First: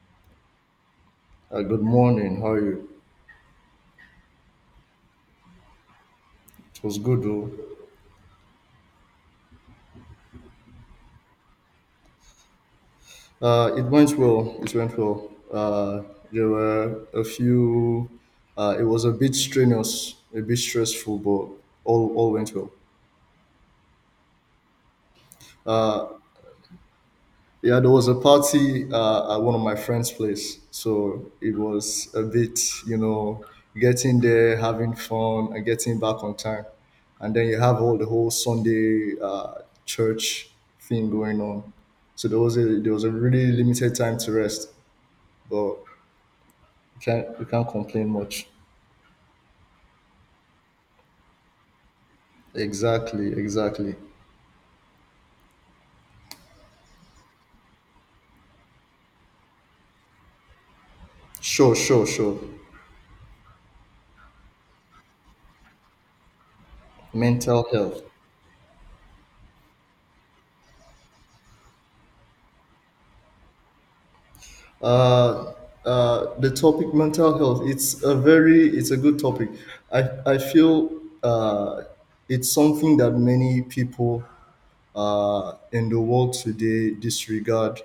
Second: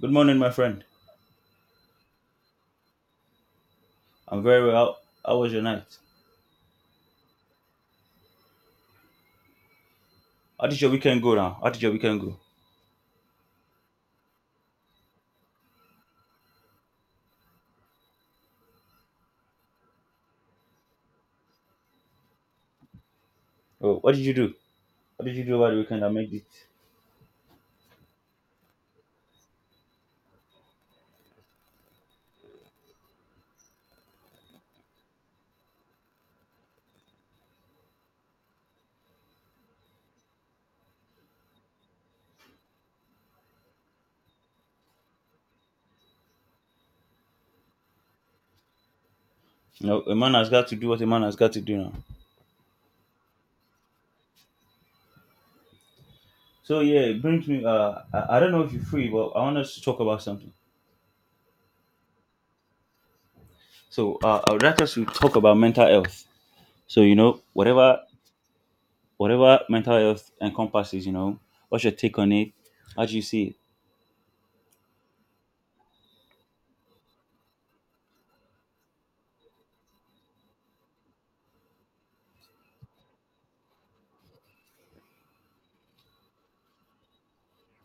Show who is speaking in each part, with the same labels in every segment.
Speaker 1: Good morning, my friend.
Speaker 2: Good morning. How are you?
Speaker 1: I'm very well. How was your night?
Speaker 2: It was good, though.
Speaker 1: How did your weekend go now? How did your weekend go?
Speaker 2: It went well. It went well. There were a few. It was a bit strenuous, a bit stressful, but all went well.
Speaker 1: Oh, what did you do? What did you do over the weekend that
Speaker 2: Uh,
Speaker 1: made it?
Speaker 2: Yeah, there was a party at one of my friend's place, so it was a bit, you know, getting there, having fun, and getting back on time, and then you have all the whole Sunday church thing going on. So there was a really limited time to rest, but you can't complain much.
Speaker 1: You know, a man has got to do what a man has got to do now.
Speaker 2: Exactly, exactly.
Speaker 1: So yeah, it brings me. I don't know if you're free, but I want us to talk about something.
Speaker 2: Sure, sure, sure.
Speaker 1: So I would like us to talk about mental health. So you know,
Speaker 2: Mental
Speaker 1: whatever
Speaker 2: health.
Speaker 1: whatever mental health encompasses, you know, what's your take on it? How do you see it?
Speaker 2: uh, the topic mental health, it's a good topic, I feel uh, it's something that many people in the world today disregard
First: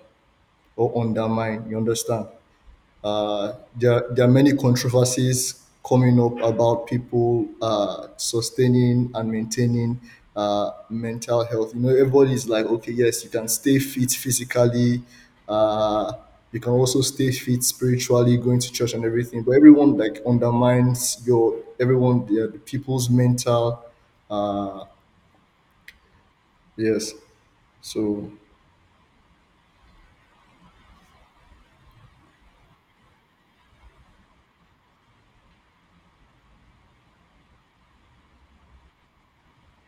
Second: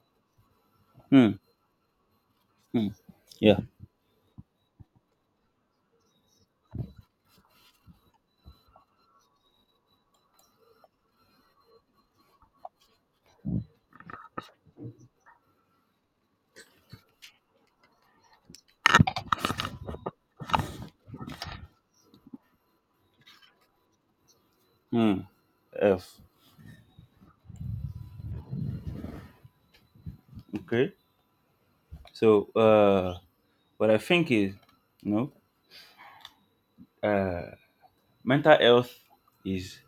Speaker 2: or
Speaker 1: Hmm.
Speaker 2: undermine, you understand?
Speaker 1: Hmm. Yeah.
Speaker 2: There are many controversies coming up about people sustaining and maintaining mental health. You know, everybody's like, okay, yes, you can stay fit physically. Uh, you can also stay fit spiritually, going to church and everything. But everyone like undermines your everyone, yeah, the people's mental. Uh,
Speaker 1: Hmm. F.
Speaker 2: yes. So
Speaker 1: Okay. So what I think is, you know, uh, mental health is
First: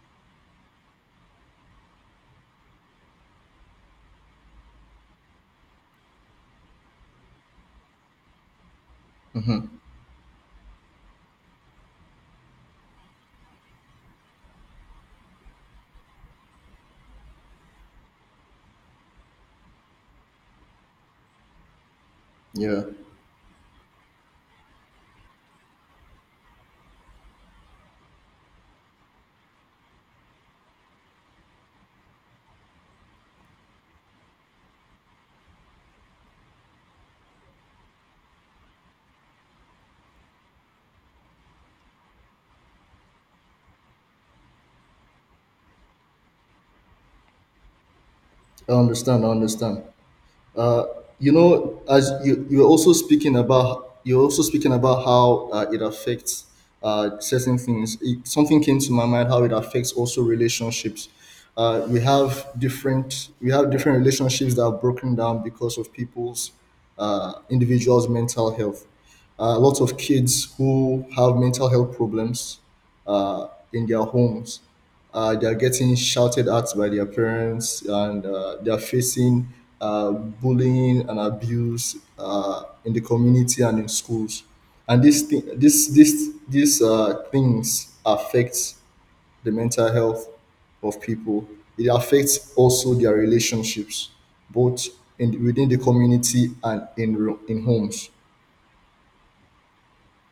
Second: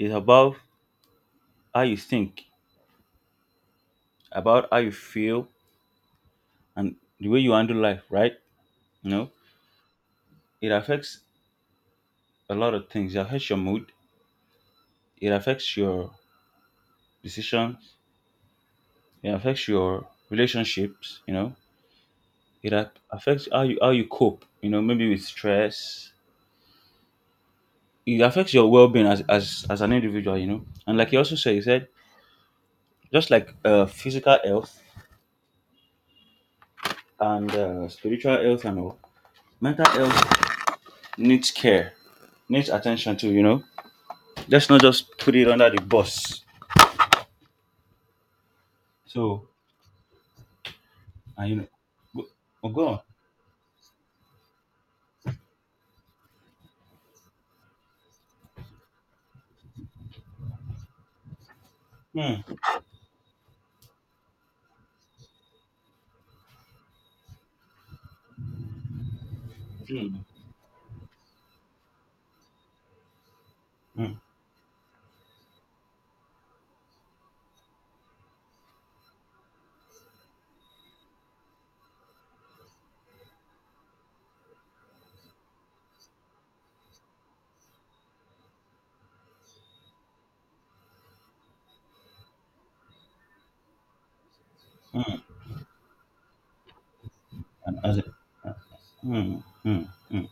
Speaker 1: is about how you think, about how you feel, and the way you handle life. Right? You know,
Speaker 2: mhm,
Speaker 1: it affects a lot of things. It affects your mood. It affects your decisions. It affects your relationships. You know, it
Speaker 2: yeah,
Speaker 1: affects how you cope. You know, maybe with stress. It affects your well being, as, as an individual. You know, and like you also said, you said, just like physical health, and spiritual health, and all, mental health needs care, needs attention too. You know, let's not just put it under the bus.
Speaker 2: I understand. I
Speaker 1: So,
Speaker 2: understand. Uh, you
Speaker 1: and you know,
Speaker 2: know, as
Speaker 1: go, oh, go on.
Speaker 2: you're also speaking about how it affects certain things. It, something came to my mind how it affects also relationships.
Speaker 1: Mm,
Speaker 2: We have different relationships that are broken down because of people's individuals' mental health. Lots of
Speaker 1: mm,
Speaker 2: kids who have mental health problems in their
Speaker 1: mm,
Speaker 2: homes. They are getting shouted at by their parents, and they are facing bullying and abuse in the community and in schools. And this thing, this these things affect the mental health of people. It affects also their relationships, both
Speaker 1: mm.
Speaker 2: in within the community and in
Speaker 1: And as it,
Speaker 2: homes.
Speaker 1: mm, mm, mm.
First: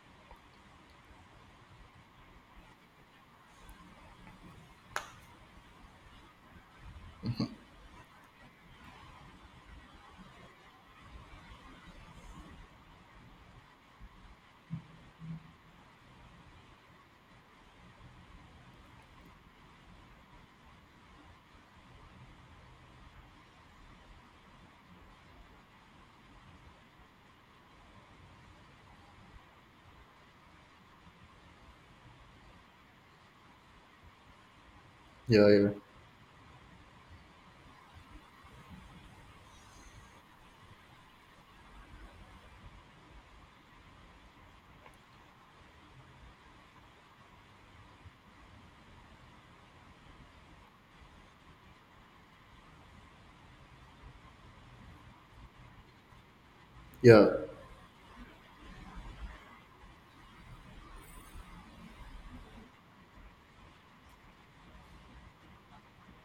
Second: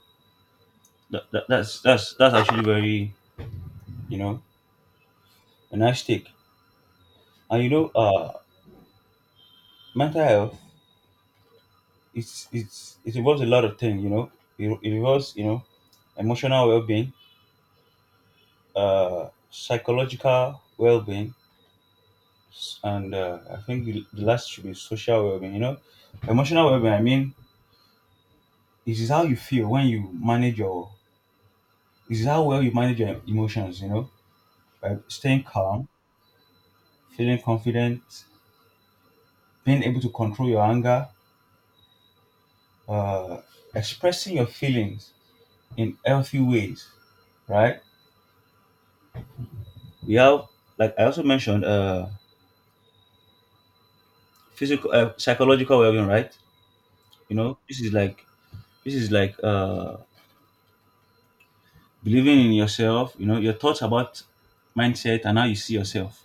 Speaker 1: That's actually very, you know, a nice take. And you know, mental health, it involves a lot of things. You know, it involves, you know, emotional well being, psychological well being, and I think the last should be social well-being. You know, emotional well-being. I mean, this is how you feel when you manage your. This is how well you manage your emotions. You know, by staying
Speaker 2: Yeah, yeah,
Speaker 1: calm, feeling confident, being able to control your anger, uh, expressing your feelings in healthy ways. Right? We have, like I also mentioned, physical, psychological well-being. Right?
Speaker 2: yeah,
Speaker 1: You know, this is like, this is like uh believing in yourself, you know, your thoughts about mindset and how you see yourself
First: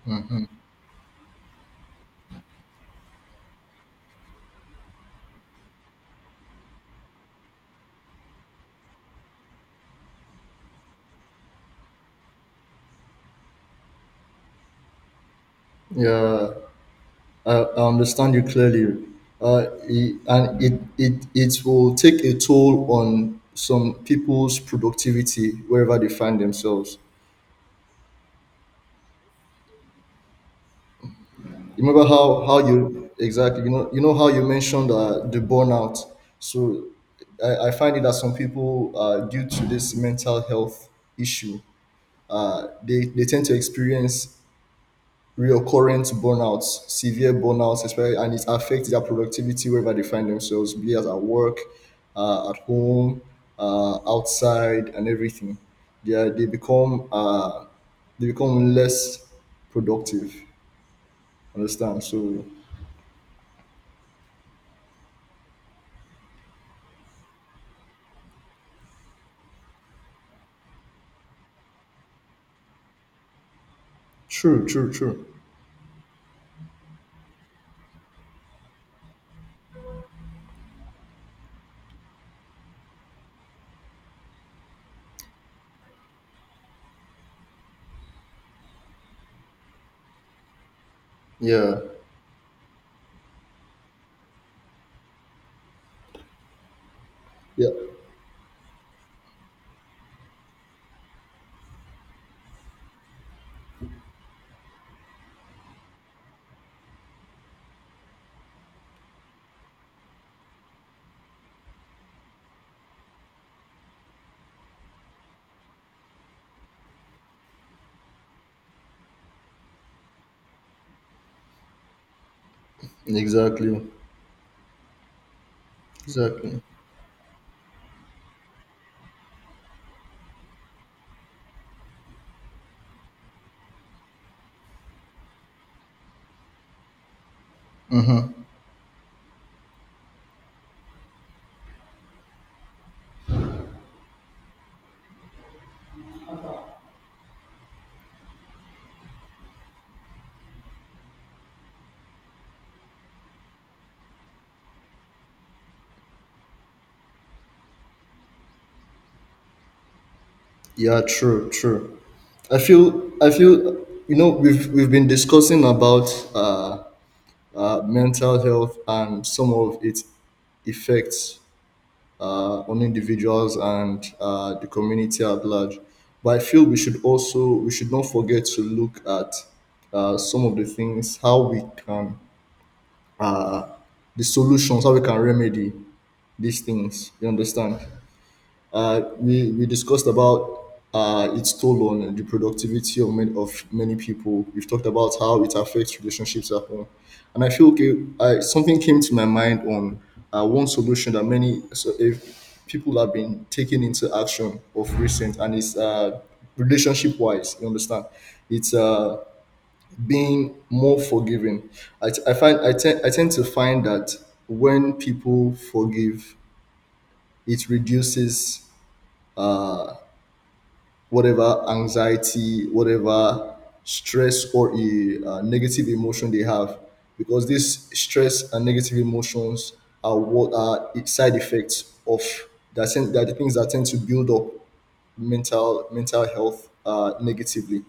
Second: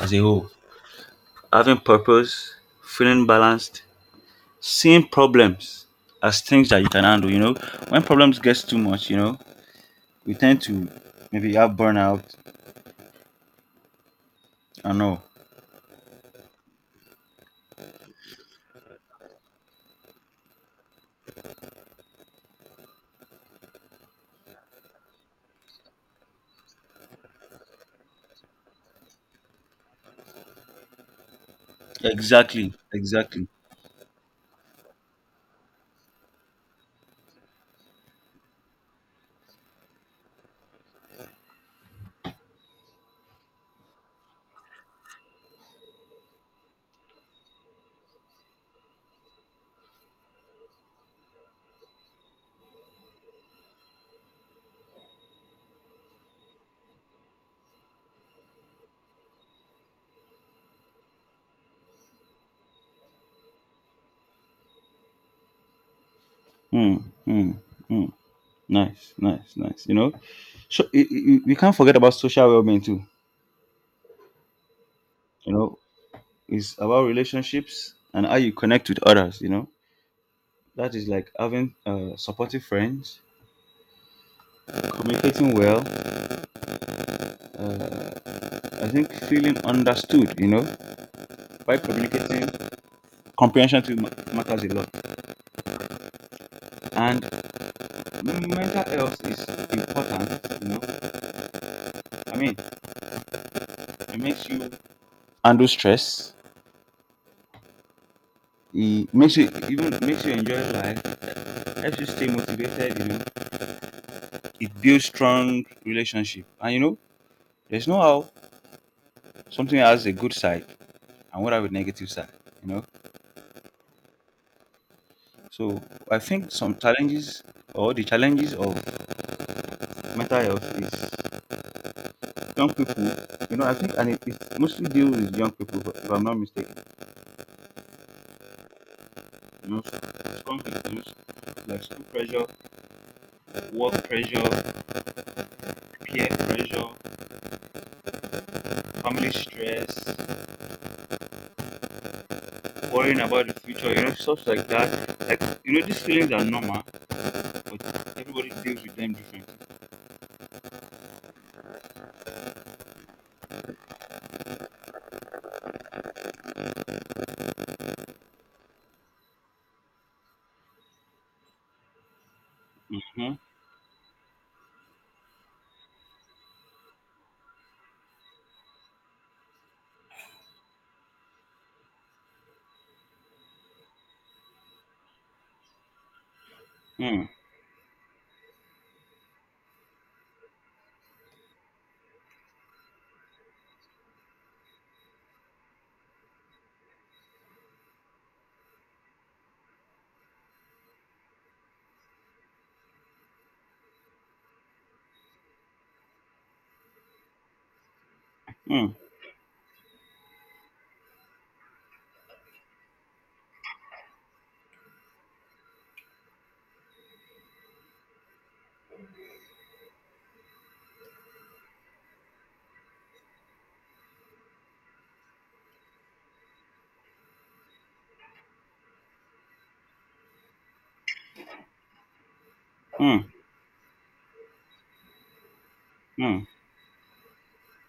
Speaker 1: as a whole. Having purpose, feeling balanced, seeing problems as things that you can handle, you know. When problems gets too much, you know, we tend to maybe have burnout and all.
Speaker 2: yeah. I understand you clearly. And it, it will take a toll on some people's productivity wherever they find themselves. You remember how
Speaker 1: Exactly,
Speaker 2: you,
Speaker 1: exactly.
Speaker 2: exactly, you know, you know how you mentioned the burnout. So I find it that some people, due to this mental health issue, they tend to experience reoccurrent burnouts, severe burnouts especially, and it affects their productivity wherever they find themselves, be it at work, at home, outside, and everything. They are, they become uh, they become less productive. Understand? So
Speaker 1: Hmm, hmm, hmm. Nice, nice, nice. You know, so we can't forget about social well-being too.
Speaker 2: true, true, true.
Speaker 1: You know, it's about relationships and how you connect with others. You know, that is like having supportive friends, communicating well. Uh, I think feeling understood, you know, by
Speaker 2: Yeah,
Speaker 1: communicating, comprehension to matters a lot. And
Speaker 2: yeah,
Speaker 1: mental health is important, you know. I mean, it makes you handle stress. It makes you, even makes you enjoy life. Helps you stay motivated, you know. It builds strong relationship, and you know, there's no how something has a good side and what have a negative side, you know.
Speaker 2: exactly,
Speaker 1: So I think
Speaker 2: exactly.
Speaker 1: some challenges or the challenges of mental health is young people, you know, I think, and it mostly deal with young people, if I'm not mistaken. You know, strong issues like school pressure, work pressure, peer pressure, family stress, worrying about the future, you know, stuff like that. Like, you know, these feelings are normal, but everybody deals with them differently.
Speaker 2: Yeah, true, true. I feel you know we've been discussing about uh mental health and some of its effects on
Speaker 1: Mm-hmm.
Speaker 2: individuals and the community at large. But I feel we should not forget to look at some of the things how we can the solutions, how we can remedy these things.
Speaker 1: Mm,
Speaker 2: You understand? We discussed about its toll on the productivity of many people. We've talked about how it affects relationships at home. And I feel, okay, something came to my mind on one solution that many so if people have been taking into action of recent, and it's, relationship wise, you understand? It's
Speaker 1: mm,
Speaker 2: being more forgiving. I, t- I, find, I, te- I tend to find that when people forgive, it reduces Uh, whatever anxiety, whatever stress or a negative emotion they have, because this stress and negative emotions are what are side effects of
Speaker 1: mm,
Speaker 2: that, the things that tend to build up mental
Speaker 1: mm,
Speaker 2: health negatively.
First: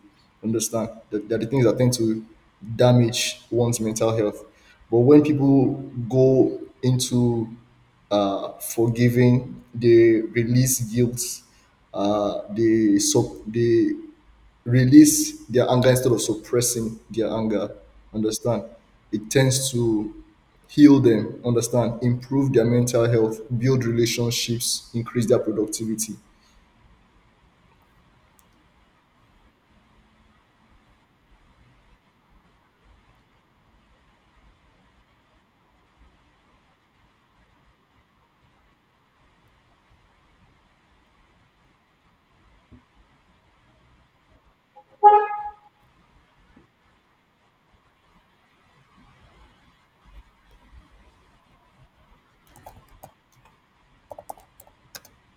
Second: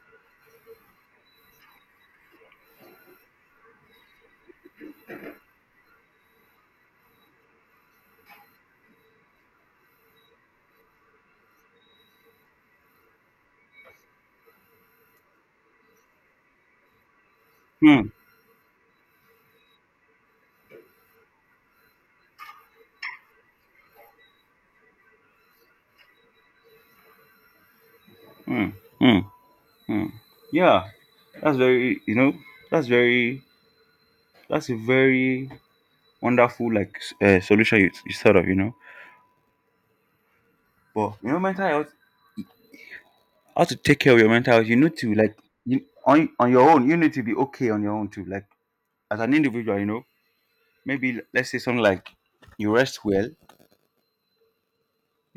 Speaker 2: Understand that, that the things that tend to damage one's mental health. But when people go into forgiving, they release guilt. They release their anger instead of suppressing their anger.
Speaker 1: mm,
Speaker 2: Understand? It tends to heal them. Understand? Improve their mental health, build relationships, increase their productivity.
Speaker 1: mm, mm. Hmm. Yeah, that's very, you know, that's very that's a very wonderful, like, solution you, you thought of, you know. But you know mental health, how to take care of your mental health, you need to, like, you, on your own. You need to be okay on your own too. Like, as an individual, you know, maybe let's say something like, you rest well,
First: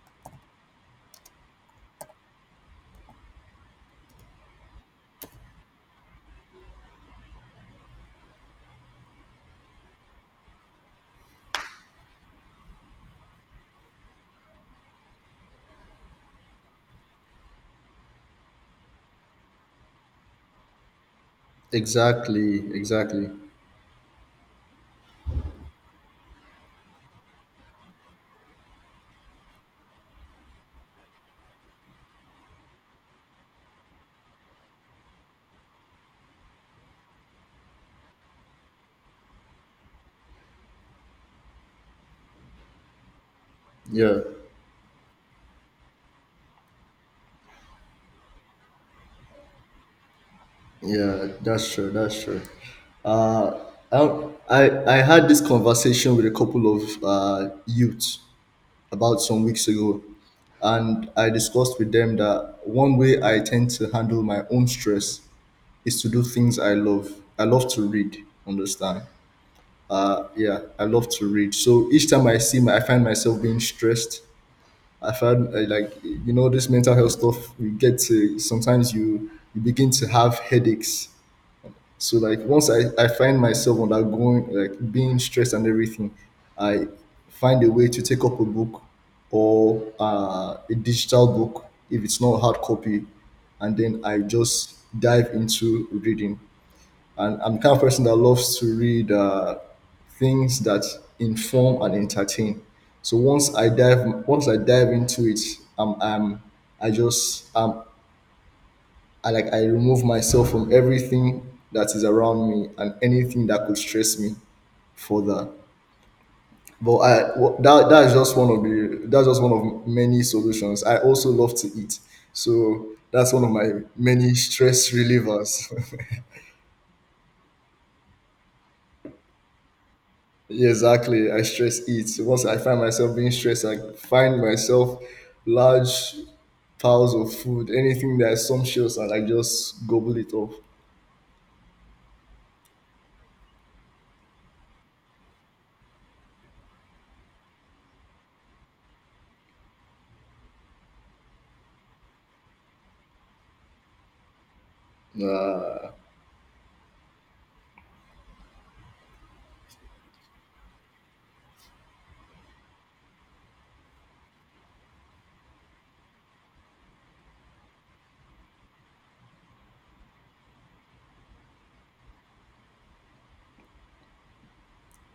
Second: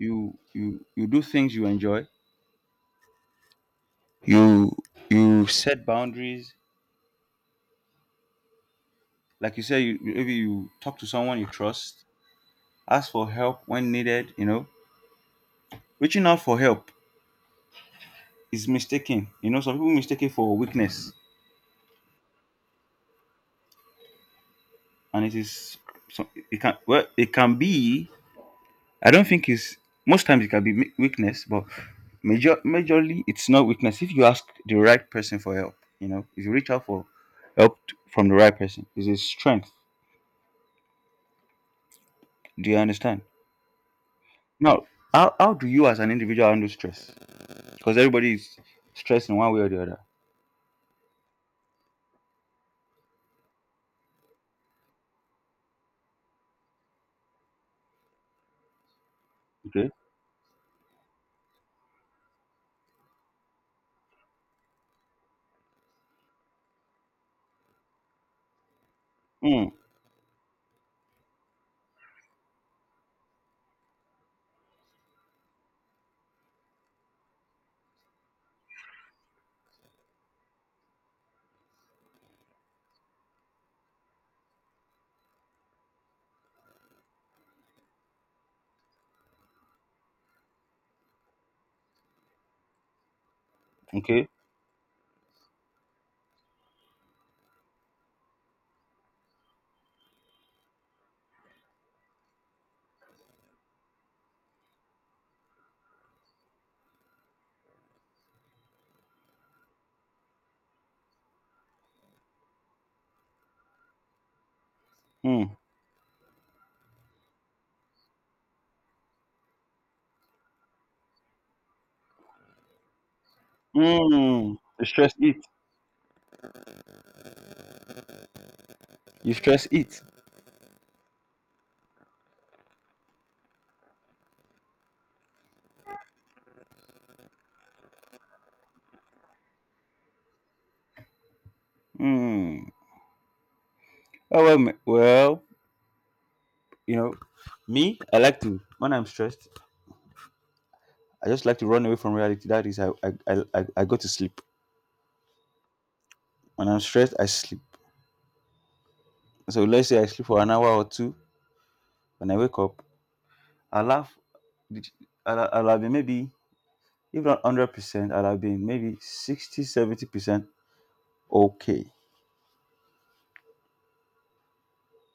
Speaker 1: you you do things you enjoy, you you set boundaries. Like, you say, maybe you talk to someone you trust, ask for help when needed. You know, reaching out for help is mistaken. You know, some people mistake it for weakness,
Speaker 2: Exactly, exactly.
Speaker 1: and it is, so it can, well, it can be. I don't think it's, most times it can be weakness, but majorly it's not weakness if you ask the right person for help. You know, if you reach out for help from the right person, it's a strength. Do you understand?
Speaker 2: Yeah,
Speaker 1: Now, how do you as an individual handle stress? Because everybody is stressed in one way or the other.
Speaker 2: yeah, that's true, that's true. Uh, I, I had this conversation with a couple of youths about some weeks
Speaker 1: Okay.
Speaker 2: ago, and I discussed with them that one way I tend to handle my own stress is to do things I love. I love to read, understand?
Speaker 1: Mm,
Speaker 2: Yeah, I love to read. So each time I find myself being stressed, I've had like you know this mental health stuff. We get to sometimes, you begin to have headaches. So like once I find myself undergoing like being stressed and everything, I find a way to take up a book or a digital book if it's not a hard copy, and then I
Speaker 1: okay.
Speaker 2: just dive into reading. And I'm the kind of person that loves to read things that inform and entertain. So once I dive into it, am I just, I like, I remove myself from everything that is around me and anything that could stress me further.
Speaker 1: Mm,
Speaker 2: But I wh- that that is just one of the that's just one of many solutions. I also love to eat, so that's one of my many
Speaker 1: mm. You
Speaker 2: stress
Speaker 1: stress it.
Speaker 2: relievers.
Speaker 1: You stress it.
Speaker 2: Yeah, exactly. I stress eat. Once I find myself being stressed, I find myself large piles of food, anything that's sumptuous, and I just gobble it off.
Speaker 1: Mm. Oh well, well, you know, me, I like to, when I'm stressed, I just like to run away from reality. That is, I go to sleep.
Speaker 2: Uh,
Speaker 1: When I'm stressed, I sleep. So let's say I sleep for an hour or two. When I wake up, I laugh. I'll have been maybe, if not 100%, I'll have been maybe 60, 70% okay.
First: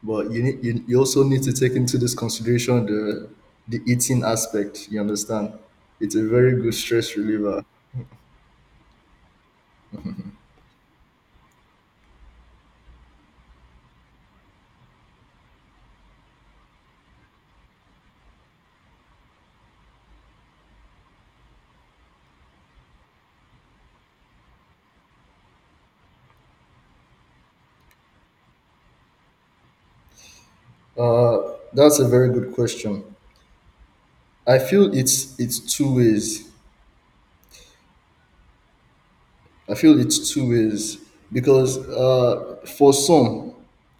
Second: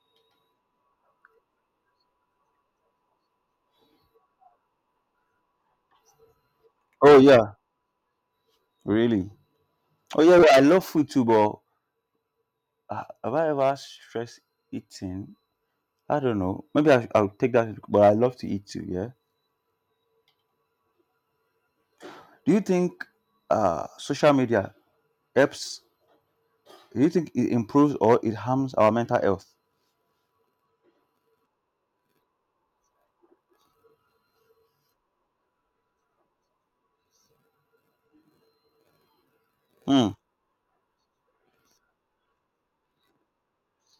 Speaker 2: but you need you also need to take into this consideration the eating aspect. You understand? It's a very good stress
Speaker 1: Oh yeah,
Speaker 2: reliever.
Speaker 1: really. Oh yeah, well, I love food too, but have I ever stressed eating? I don't know. Maybe I'll take that, but I love to eat too. Yeah. Do you think social media helps? Do you think it improves or it harms our mental health?
Speaker 2: Uh, that's a very good question. I feel it's two ways. I feel
Speaker 1: Hmm.
Speaker 2: it's two ways because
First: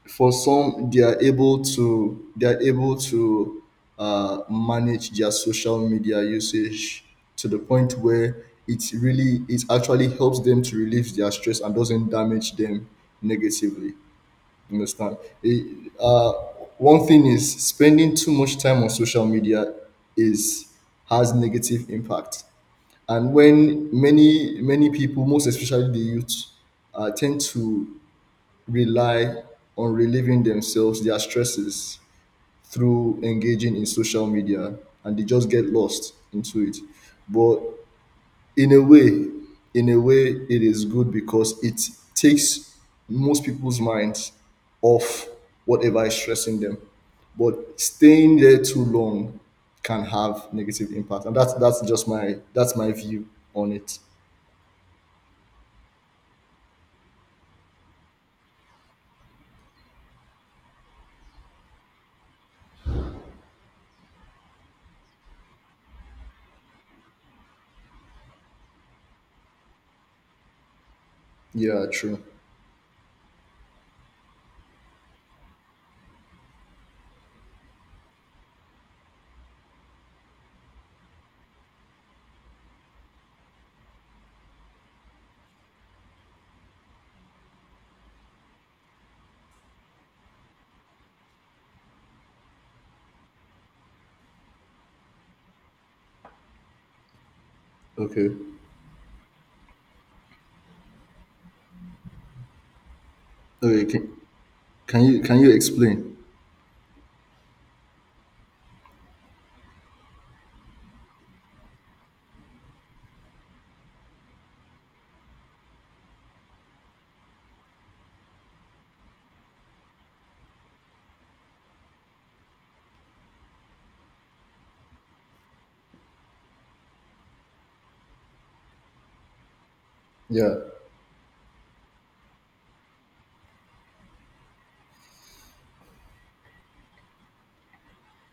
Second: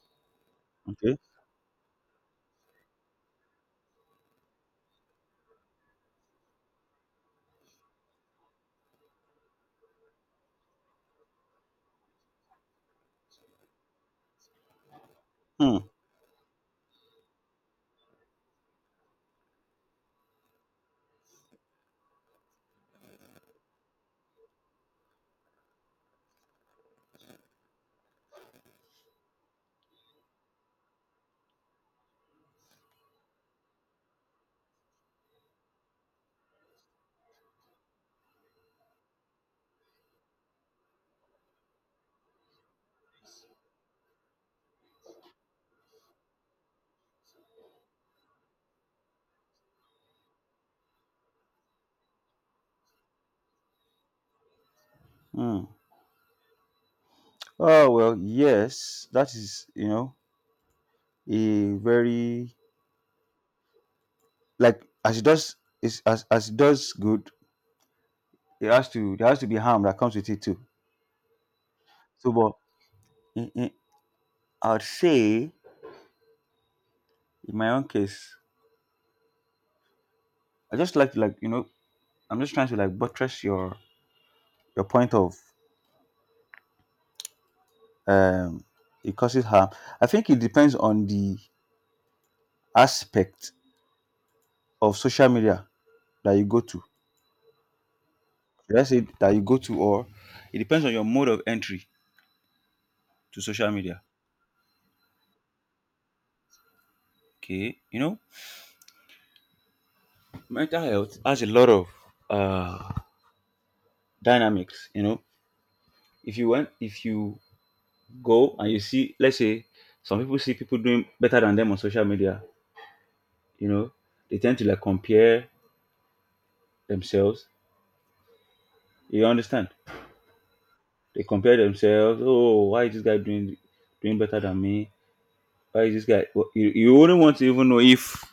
Speaker 2: for some, they
Speaker 1: Okay.
Speaker 2: are able to manage their social media usage to the point where it actually helps them to relieve their stress and doesn't damage them negatively. You understand?
Speaker 1: Hmm.
Speaker 2: It, uh, One thing is spending too much time on social media is has negative impact, and when many people, most especially the youth, tend to rely on relieving themselves, their stresses, through engaging in social media, and they just get lost into it. But in a way, it is good because it takes most people's minds off whatever is stressing them, but staying there too long can have negative impact. And that's just my that's my view on it.
Speaker 1: Hmm. Oh well, yes. That is, you know, a very, like, as it does, is, as it does good. It has to, there has to be harm that comes with it too.
Speaker 2: Yeah, true.
Speaker 1: So, but in, in, I'd say, in my own case, I just like to, like, you know, I'm just trying to, like, buttress your point of, um it causes harm. I think it depends on the aspect of social media that you go to.
Speaker 2: Okay.
Speaker 1: Should I say that you go to, or it depends on your mode of entry to social
Speaker 2: Okay,
Speaker 1: media.
Speaker 2: can you explain?
Speaker 1: Okay, you know, mental health has a lot of uh, dynamics. You know, if you go and you see, let's say, some people see people doing better than them on social media. You know, they tend to, like, compare themselves. You understand?
Speaker 2: Yeah.
Speaker 1: They compare themselves. Oh, why is this guy doing better than me? Why is this guy? Well, you wouldn't want to even know if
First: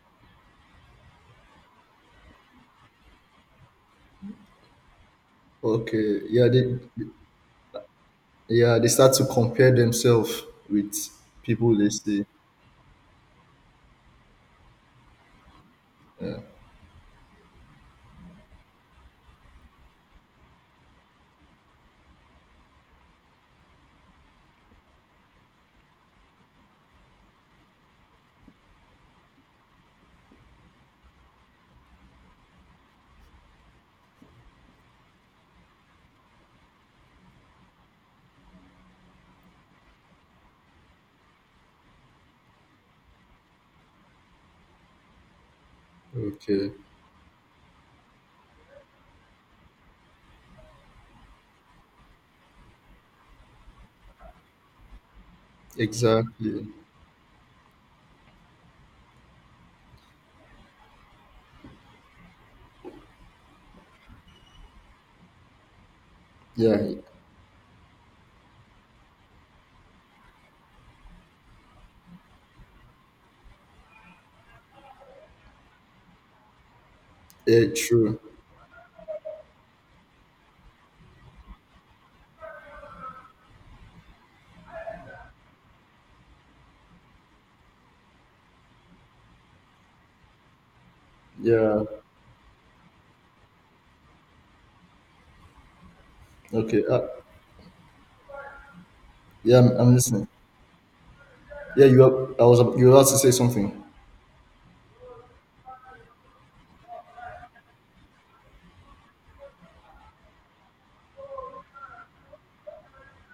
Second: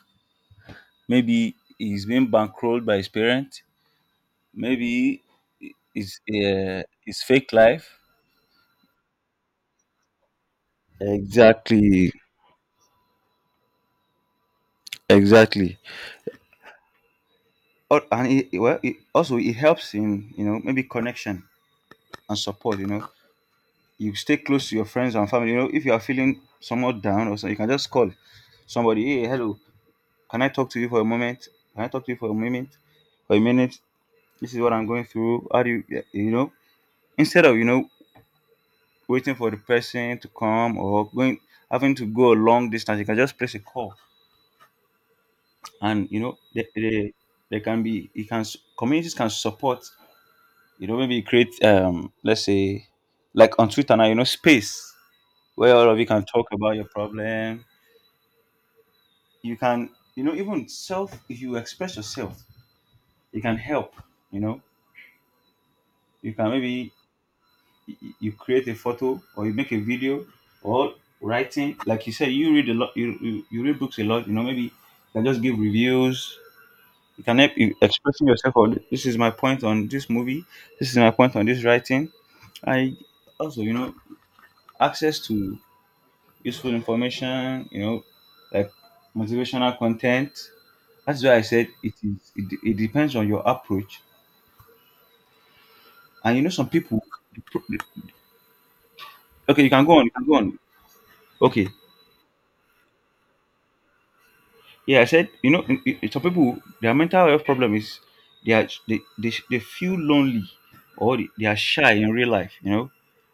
Speaker 1: maybe he's being bankrolled by his parents. Maybe
Speaker 2: Okay.
Speaker 1: it's fake life.
Speaker 2: Yeah, they start to compare themselves with people they
Speaker 1: Exactly,
Speaker 2: see.
Speaker 1: exactly. Oh, and it, well, it also, it helps in, you know, maybe connection and support. You know, you stay close to your friends and family. You know, if you are feeling somewhat down or something, you can just call somebody. Hey, hello, can I talk to you for a moment? Can I talk to you for a moment? For a minute, this is what I'm going through. How do you, you know? Instead of, you know, waiting for the person to come, or going, having to go a long distance, you can just place a call, and you know,
Speaker 2: Okay.
Speaker 1: they can be, you can communities can support, you know, maybe create, let's say, like on Twitter now, you know, space where all of you can talk
Speaker 2: Exactly.
Speaker 1: about your problem, you can, you know, even self, if you express yourself, you can help, you know, you can
Speaker 2: Yeah.
Speaker 1: maybe you create a photo, or you make a video, or writing, like you said, you read a lot, you read books a lot, you know, maybe you can just give reviews, you can help,
Speaker 2: Yeah,
Speaker 1: you
Speaker 2: true.
Speaker 1: expressing yourself, or this is my point on this movie, this is my point on this writing. I also, you know, access to useful information, you know, like motivational content. That's why I said
Speaker 2: Yeah.
Speaker 1: it is it, it depends on your approach. And you know, some
Speaker 2: Okay.
Speaker 1: people,
Speaker 2: Yeah,
Speaker 1: okay, you can
Speaker 2: I'm
Speaker 1: go on, you can
Speaker 2: listening.
Speaker 1: go on. Okay.
Speaker 2: Yeah, you are, you were about to say something.
Speaker 1: Yeah, I said, you know, some people, their mental health problem is, they feel lonely, or they are shy in real life, you know.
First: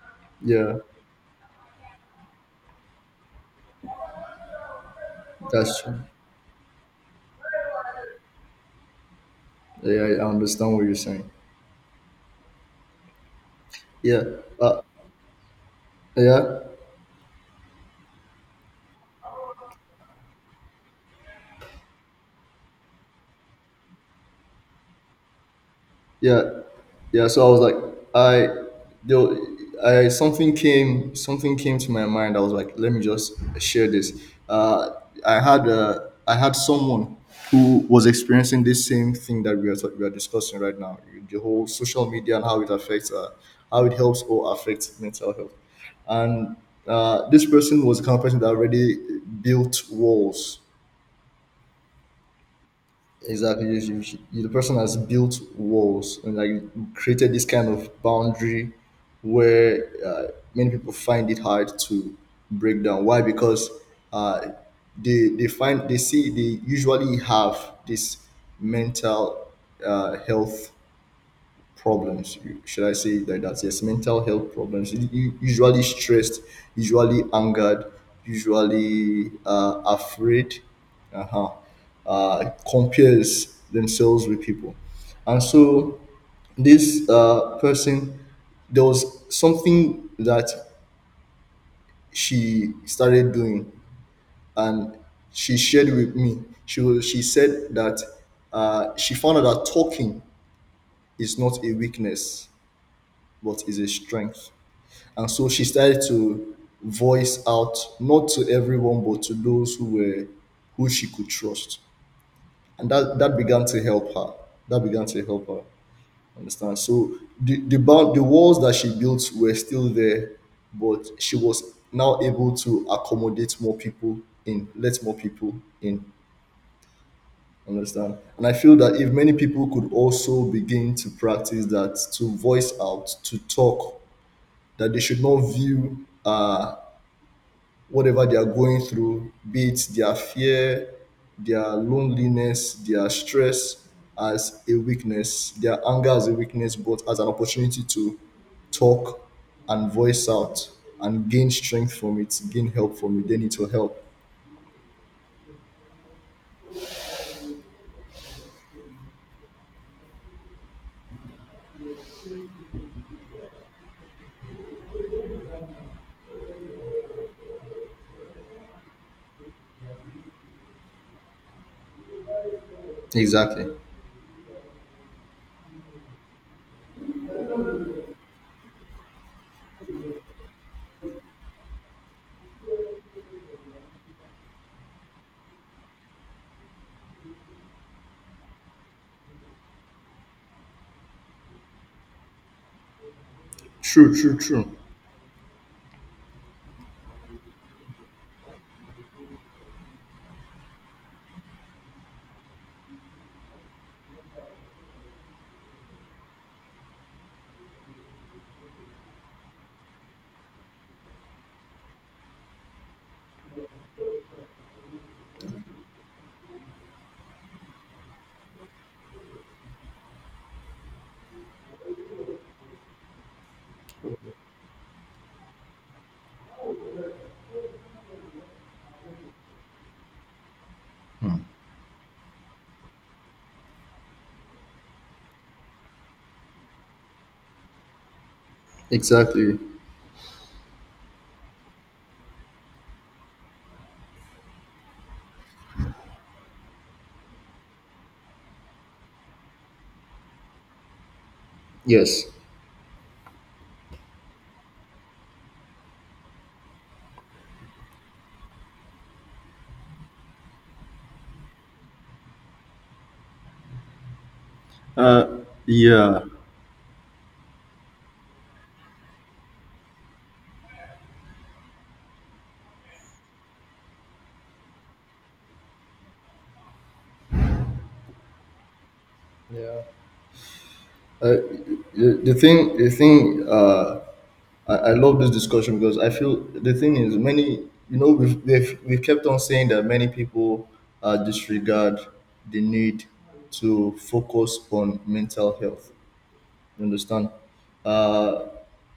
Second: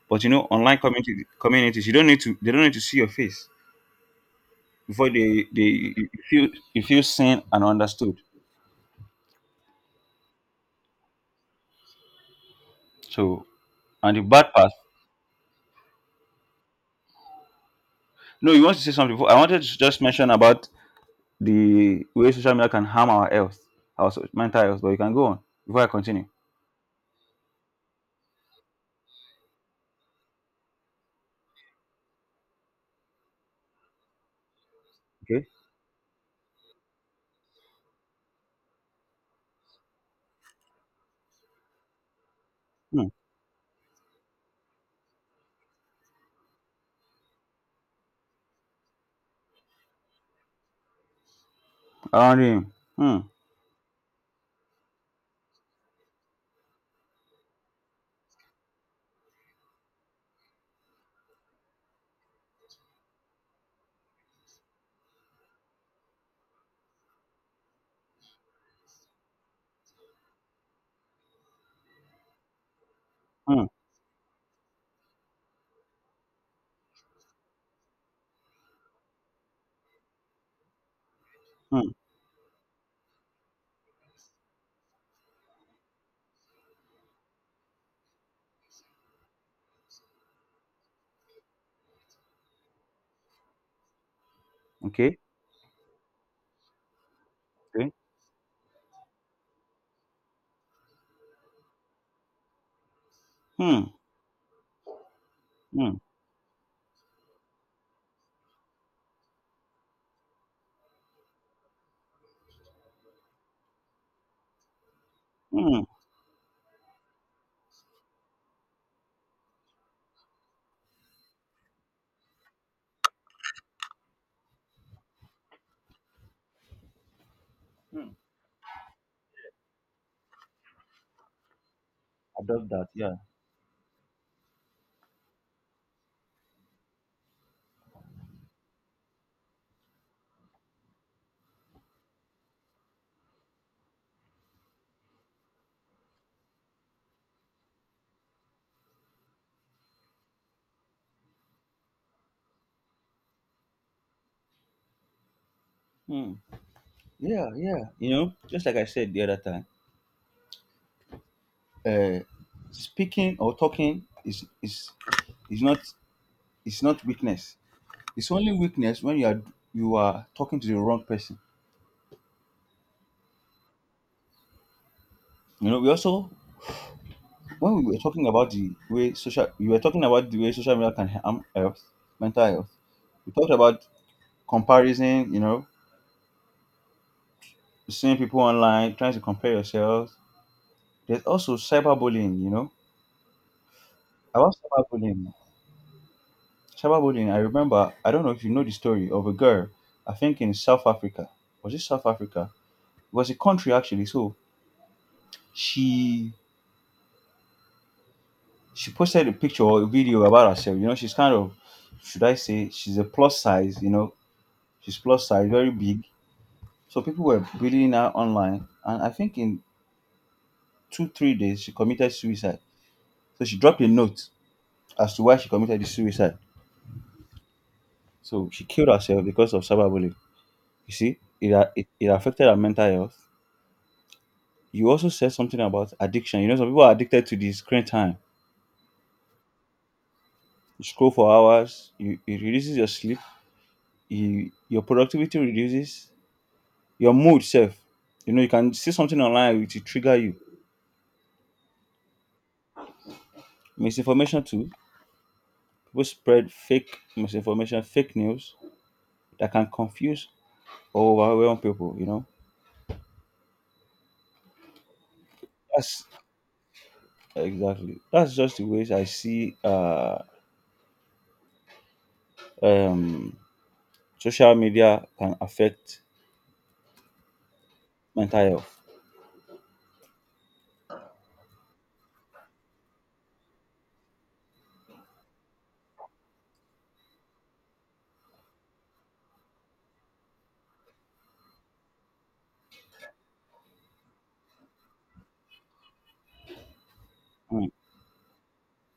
Speaker 1: But you know,
Speaker 2: Yeah,
Speaker 1: online community, communities, you don't need to, they don't need to see your face before they
Speaker 2: that's true.
Speaker 1: you feel, you feel seen and understood.
Speaker 2: Yeah, I understand what you're saying.
Speaker 1: So, and the
Speaker 2: Yeah.
Speaker 1: bad part.
Speaker 2: Uh, yeah.
Speaker 1: No, you want to say something before? I wanted to just mention about the way social media can harm our health, our mental health. But you can go on before I continue.
Speaker 2: yeah yeah, so I was like I yo, I something came, to my mind, I was like, let me just share this. uh, i
Speaker 1: Okay.
Speaker 2: had uh, I had someone who was experiencing this same thing that we are discussing right now, the whole social media and how it
Speaker 1: Hmm.
Speaker 2: affects, how it helps or affects mental health. And this person was the kind of person that already built walls.
Speaker 1: Around him. Hmm.
Speaker 2: Exactly. The person has built walls and like created this kind of boundary where many people find it hard to break down. Why? Because uh, they find, they see, they usually have this mental health problems. You, should I say it like that?
Speaker 1: Hmm.
Speaker 2: That's, yes, mental health problems. Usually stressed, usually angered, usually afraid, uh-huh,
Speaker 1: Hmm.
Speaker 2: compares themselves with people. And so this person, there was something that she started doing, and
Speaker 1: Okay.
Speaker 2: she shared with me. She said
Speaker 1: Okay.
Speaker 2: that she found out that talking is not a weakness but is
Speaker 1: Hmm.
Speaker 2: a strength. And so she
Speaker 1: Mm,
Speaker 2: started to voice out, not to everyone, but to those who were, who she could trust. And that began to help her. That began to help her.
Speaker 1: mm.
Speaker 2: Understand? So the walls that she built were still there, but she was now able to accommodate more people let more people in.
Speaker 1: Mm.
Speaker 2: Understand? And I feel that if many people could also begin to practice that, to
Speaker 1: I love
Speaker 2: voice
Speaker 1: that. Yeah.
Speaker 2: out, to talk, that they should not view whatever they are going through, be it their fear, their loneliness, their stress as a weakness, their anger as a weakness, but as an opportunity to talk and voice out and gain strength from it, gain help from it. They need to help.
Speaker 1: Mm. Yeah, yeah. You know, just like I said the other time, uh, speaking or talking is is not, is not weakness. It's only weakness when you are, you are talking to the wrong person.
Speaker 2: Exactly.
Speaker 1: You know, we also when we were talking about the way social we were talking about the way social media can harm health, mental health. We talked about comparison. Seeing people online, trying to compare yourselves. There's also cyberbullying.
Speaker 2: True, true,
Speaker 1: About
Speaker 2: true.
Speaker 1: cyberbullying. Cyberbullying, I remember, I don't know if you know the story of a girl, I think in South Africa. Was it South Africa? It was a country actually. So she she posted a picture or a video about herself. She's kind of, should I say, she's a plus size, she's plus size, very big. So people were bullying her online, and I think in 2, 3 days she committed suicide. So she dropped a note as to why she committed the suicide. So she killed herself because of cyberbullying. You see, it affected her mental health. You also said something about addiction. Some people are addicted to the screen time.
Speaker 2: Exactly.
Speaker 1: You scroll for hours, it reduces your sleep, your productivity reduces, your mood self. You can see something online, which will trigger you.
Speaker 2: Yes.
Speaker 1: Misinformation too. People spread fake misinformation, fake news that can confuse or overwhelm people.
Speaker 2: Uh,
Speaker 1: That's
Speaker 2: yeah.
Speaker 1: exactly that's just the ways I see um social media can affect mental health.
Speaker 2: Yeah. Uh, the thing, I love this discussion because I feel the thing is, many, you know, we've kept on saying that many people disregard the need to focus on mental health. You understand?
Speaker 1: Mm,
Speaker 2: Uh,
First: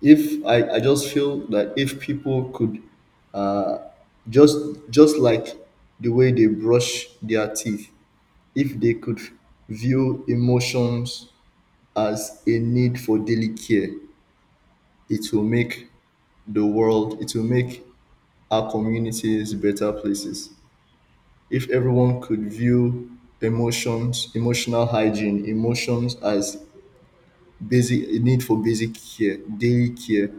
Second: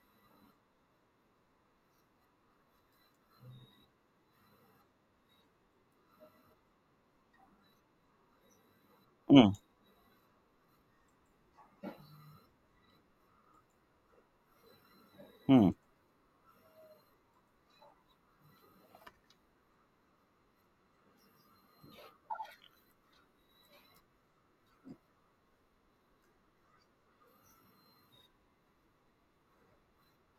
Speaker 2: if I just feel that if people could uh, just just, like the way they brush their teeth, if they could
Speaker 1: mm,
Speaker 2: view emotions as a need for daily care, it will
Speaker 1: mm,
Speaker 2: make the world it will make our communities better places if everyone could view emotions, emotional hygiene, emotions as basic a need for basic care, daily care,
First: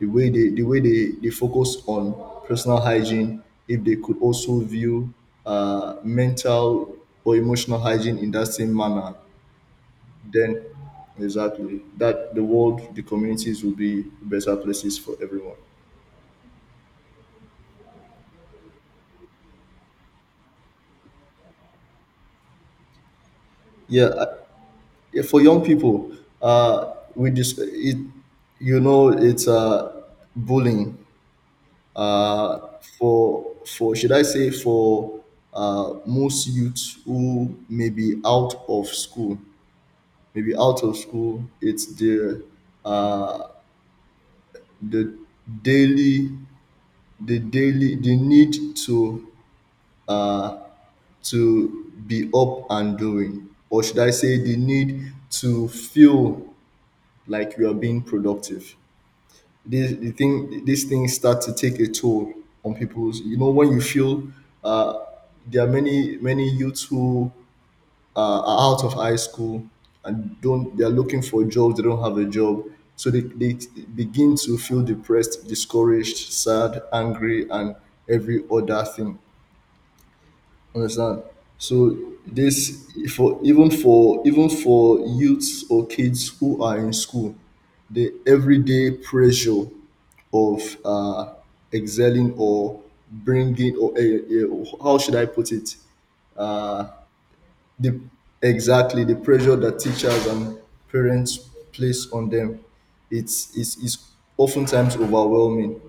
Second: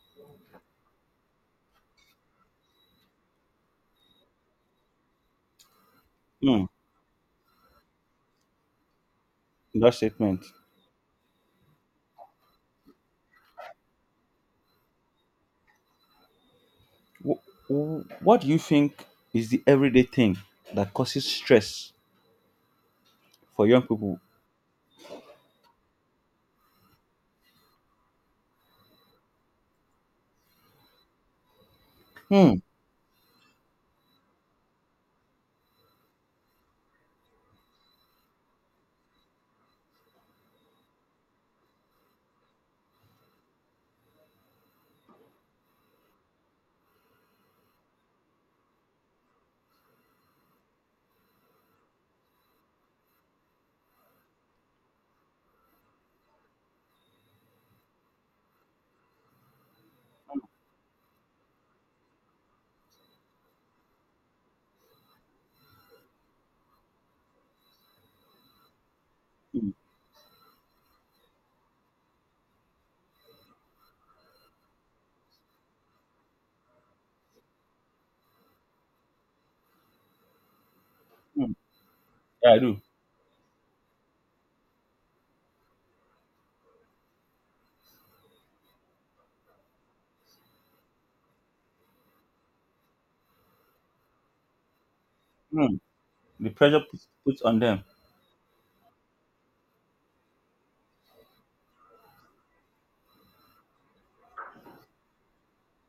Speaker 2: the way they focus on personal hygiene. If they could also view
Speaker 1: mm.
Speaker 2: mental or emotional hygiene in that same manner,
Speaker 1: That statement.
Speaker 2: then exactly, that the communities will be better places for everyone.
Speaker 1: What do you think is the everyday thing that causes stress for young
Speaker 2: Yeah.
Speaker 1: people?
Speaker 2: Yeah, for young people, we just it, you know, it's bullying.
Speaker 1: Hmm.
Speaker 2: Uh, for should I say, for most youths who may be out of school, maybe out of school, it's uh, the daily the daily the need to uh, to be up and doing, or should I say the need to feel like you are being productive. This the thing these things start to take a toll on people's, you know, when you feel uh, there are many youths who are out of high school
Speaker 1: Hmm,
Speaker 2: and don't they are looking for jobs, they don't have a job, so they begin to feel depressed, discouraged, sad, angry, and every other thing. Understand?
Speaker 1: hmm.
Speaker 2: So
Speaker 1: Yeah, I do.
Speaker 2: this, for youths or kids who are in school, the everyday pressure of excelling or bringing or how should I put
Speaker 1: Hmm.
Speaker 2: it?
Speaker 1: The pressure
Speaker 2: Uh,
Speaker 1: put on them,
Speaker 2: the exactly the pressure that teachers and parents place on them, it's oftentimes overwhelming.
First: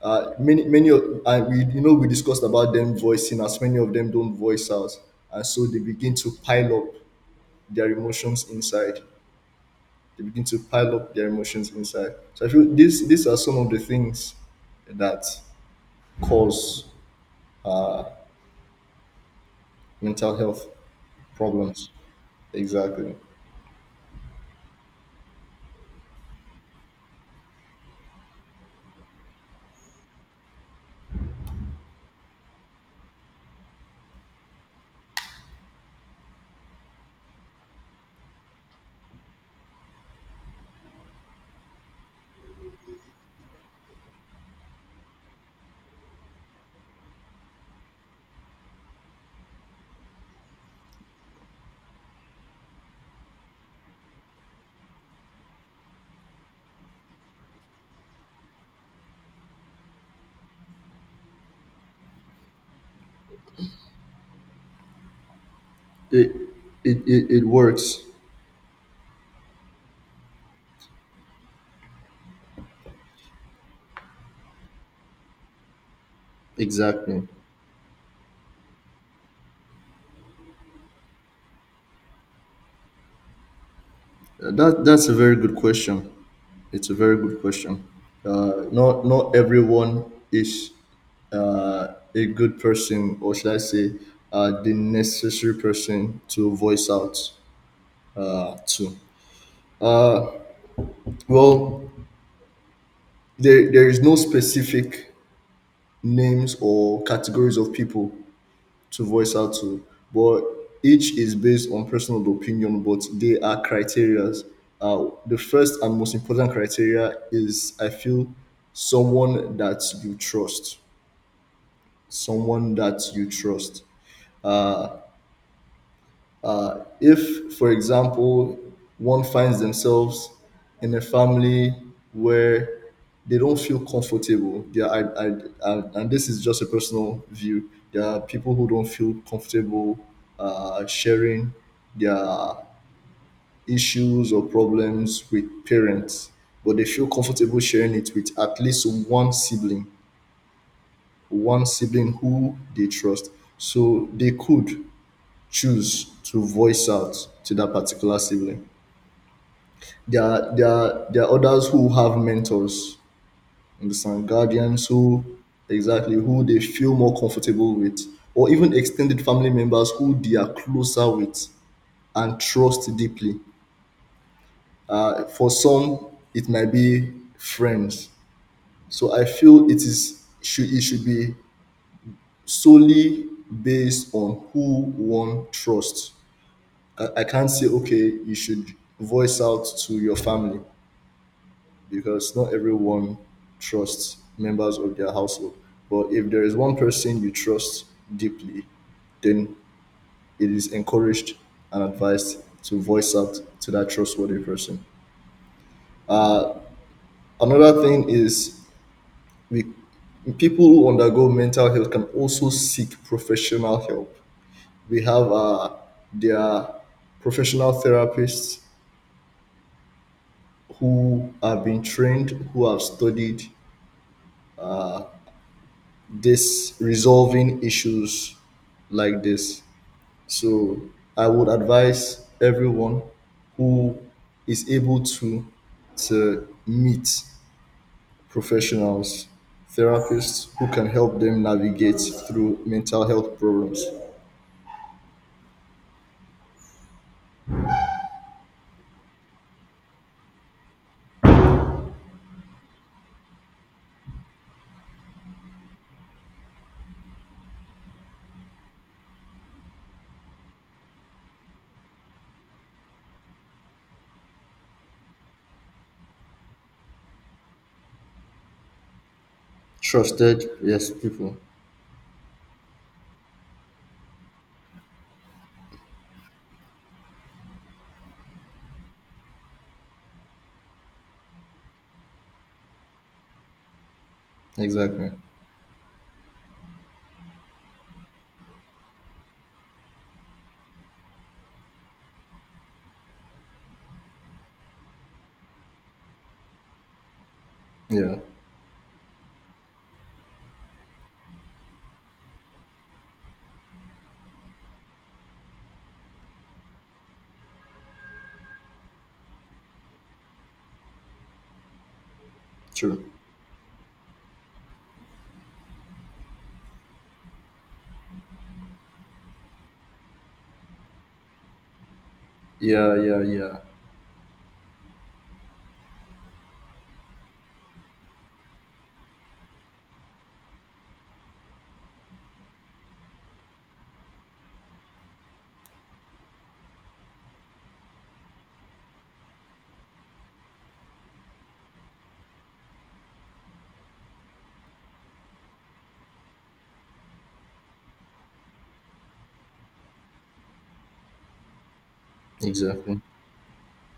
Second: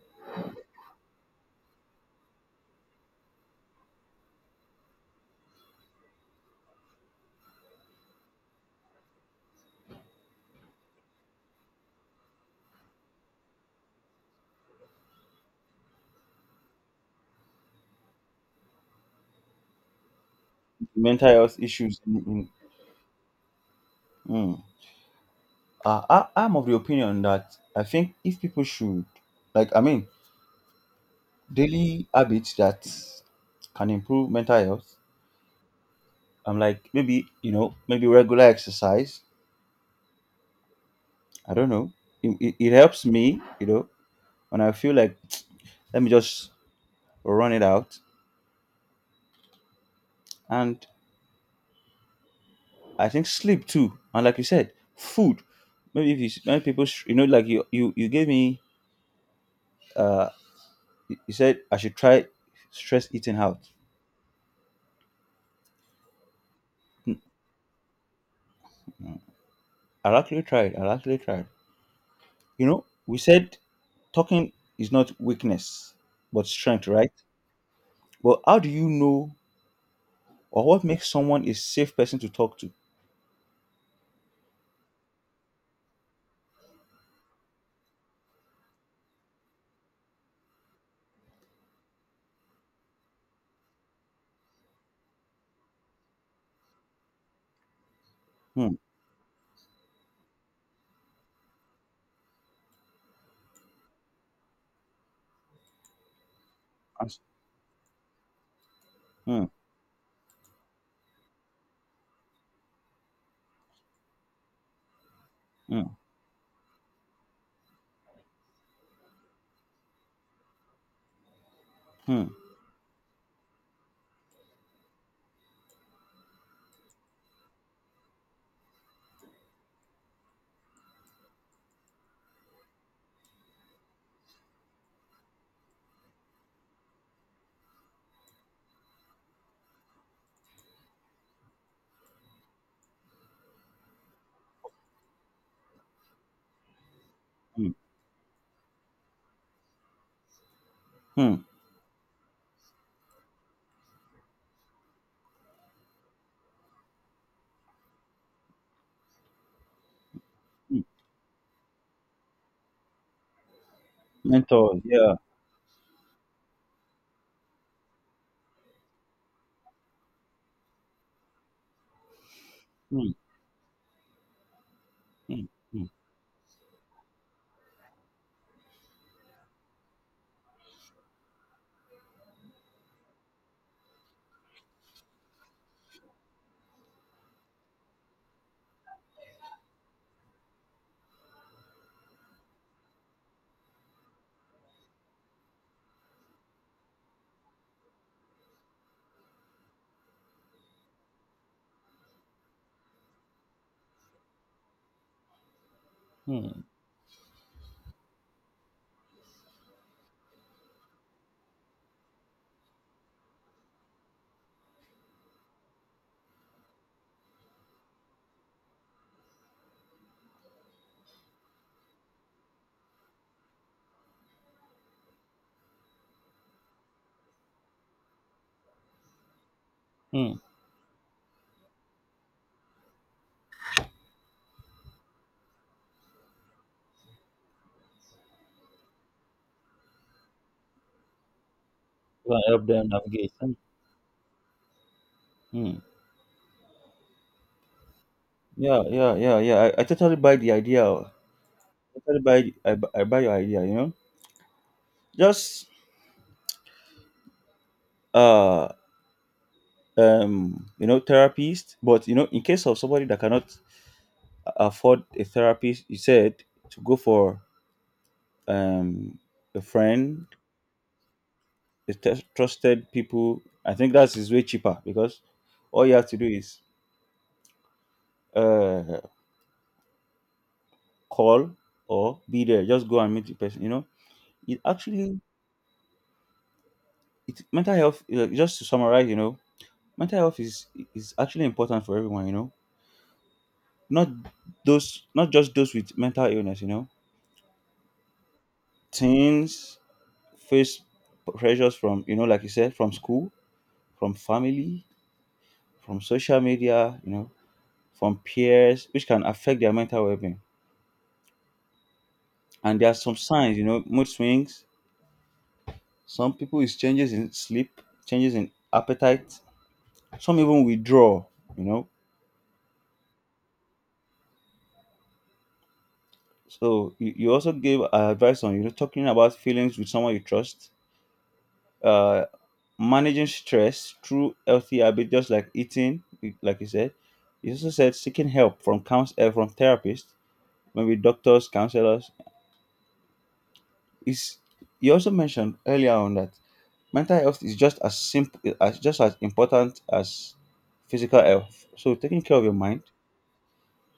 Speaker 2: Many of we, you know, we discussed about them voicing, as many of them don't voice out, and so they begin to pile up their emotions inside. They begin to pile up their emotions inside, so I feel these are some of the things that cause mental health
Speaker 1: mental health
Speaker 2: problems.
Speaker 1: issues. Mm, mm,
Speaker 2: Exactly.
Speaker 1: mm. I'm of the opinion that I think if people should, like, I mean, daily habits that can improve mental health, I'm like, maybe, maybe regular exercise. I don't know. It helps me, when I feel like, let me just run it out, and I think sleep too. And like you said, food. Maybe if you s- like you gave me, uh you said, I should try stress eating out.
Speaker 2: It it, it, it works.
Speaker 1: I actually tried. I actually tried. You know we said talking is not weakness but strength, right?
Speaker 2: Exactly.
Speaker 1: But how do you know or what makes someone a safe person to talk to?
Speaker 2: That's a very good question. It's a very good question. Not everyone is uh, a good person, or should I say, the necessary person to voice out
Speaker 1: Hmm.
Speaker 2: to. Well, there is no specific names or
Speaker 1: As-
Speaker 2: categories of people to voice
Speaker 1: Hmm.
Speaker 2: out to, but each is based on personal opinion, but they are criterias. The first
Speaker 1: Hmm.
Speaker 2: and most important criteria is, I feel, someone that you trust,
Speaker 1: Hmm.
Speaker 2: someone that you trust. If, for example, one finds themselves in a family where they don't feel comfortable, yeah, and this is just a personal view. There are people who don't feel comfortable sharing their issues or problems with parents, but they feel comfortable
Speaker 1: Hmm.
Speaker 2: sharing it with at least
Speaker 1: Hmm.
Speaker 2: one sibling who they trust. So they could choose to voice out to that particular sibling. There are, there
Speaker 1: Hmm.
Speaker 2: are, there are others who have mentors, understand,
Speaker 1: Mentors.
Speaker 2: guardians
Speaker 1: Yeah.
Speaker 2: who, exactly, who they feel more comfortable with, or even extended family members who they are closer with and trust
Speaker 1: Hmm.
Speaker 2: deeply.
Speaker 1: Hmm.
Speaker 2: For
Speaker 1: Hmm.
Speaker 2: some, it might be friends. So I feel it is, should, it should be solely based on who one trusts. I can't say, okay, you should voice out to your family because not everyone trusts members of their household, but if there is one person you trust deeply, then it is encouraged and advised to voice out to that trustworthy person.
Speaker 1: Hmm.
Speaker 2: Another thing is, we people who undergo mental health can also seek professional help. We have their professional therapists who have been trained, who have studied this, resolving issues like this.
Speaker 1: Hmm.
Speaker 2: So I would advise everyone who is able to meet professionals, therapists who can help them navigate
Speaker 1: You can
Speaker 2: through
Speaker 1: help them
Speaker 2: mental
Speaker 1: navigate.
Speaker 2: health
Speaker 1: Hmm.
Speaker 2: problems.
Speaker 1: Hmm. Yeah, yeah, yeah, yeah. I totally buy the idea. I totally buy. The- I, bu- I buy your idea. Just, uh therapist. But in case of somebody that cannot afford a therapist, you said to go for um a friend,
Speaker 2: Trusted, yes, people.
Speaker 1: a trusted people. I think that's way cheaper because all you have to do is uh call or be there. Just go and meet the person. It
Speaker 2: Exactly.
Speaker 1: actually it mental health just to summarize, mental health is actually important for everyone, not not just those with mental illness. You know,
Speaker 2: Yeah.
Speaker 1: teens face pressures from, like you said, from school, from family, from social media, from peers, which can affect their mental well-being. And there are
Speaker 2: True.
Speaker 1: some signs, mood swings, some people is changes in sleep, changes in appetite, some even withdraw you know
Speaker 2: Yeah, yeah, yeah.
Speaker 1: So you also gave advice on, talking about feelings with someone you trust, uh, managing stress through healthy habits, just like eating, like you said. You also said seeking help from counsel, from therapists, maybe doctors, counselors. Is You also mentioned earlier on that mental health is just as important as physical health. So taking care of your mind,
Speaker 2: Exactly.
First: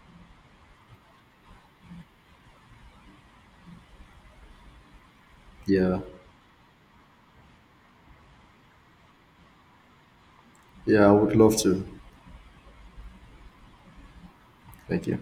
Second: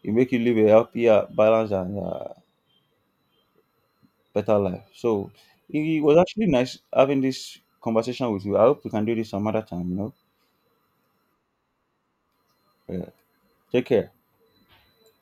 Speaker 1: it make you live a healthier, balanced, and better life. So it
Speaker 2: Yeah.
Speaker 1: it was actually nice having this conversation with you. I hope we can do this some other time.
Speaker 2: Yeah, I would love to.
Speaker 1: Yeah. Take care.
Speaker 2: Thank you.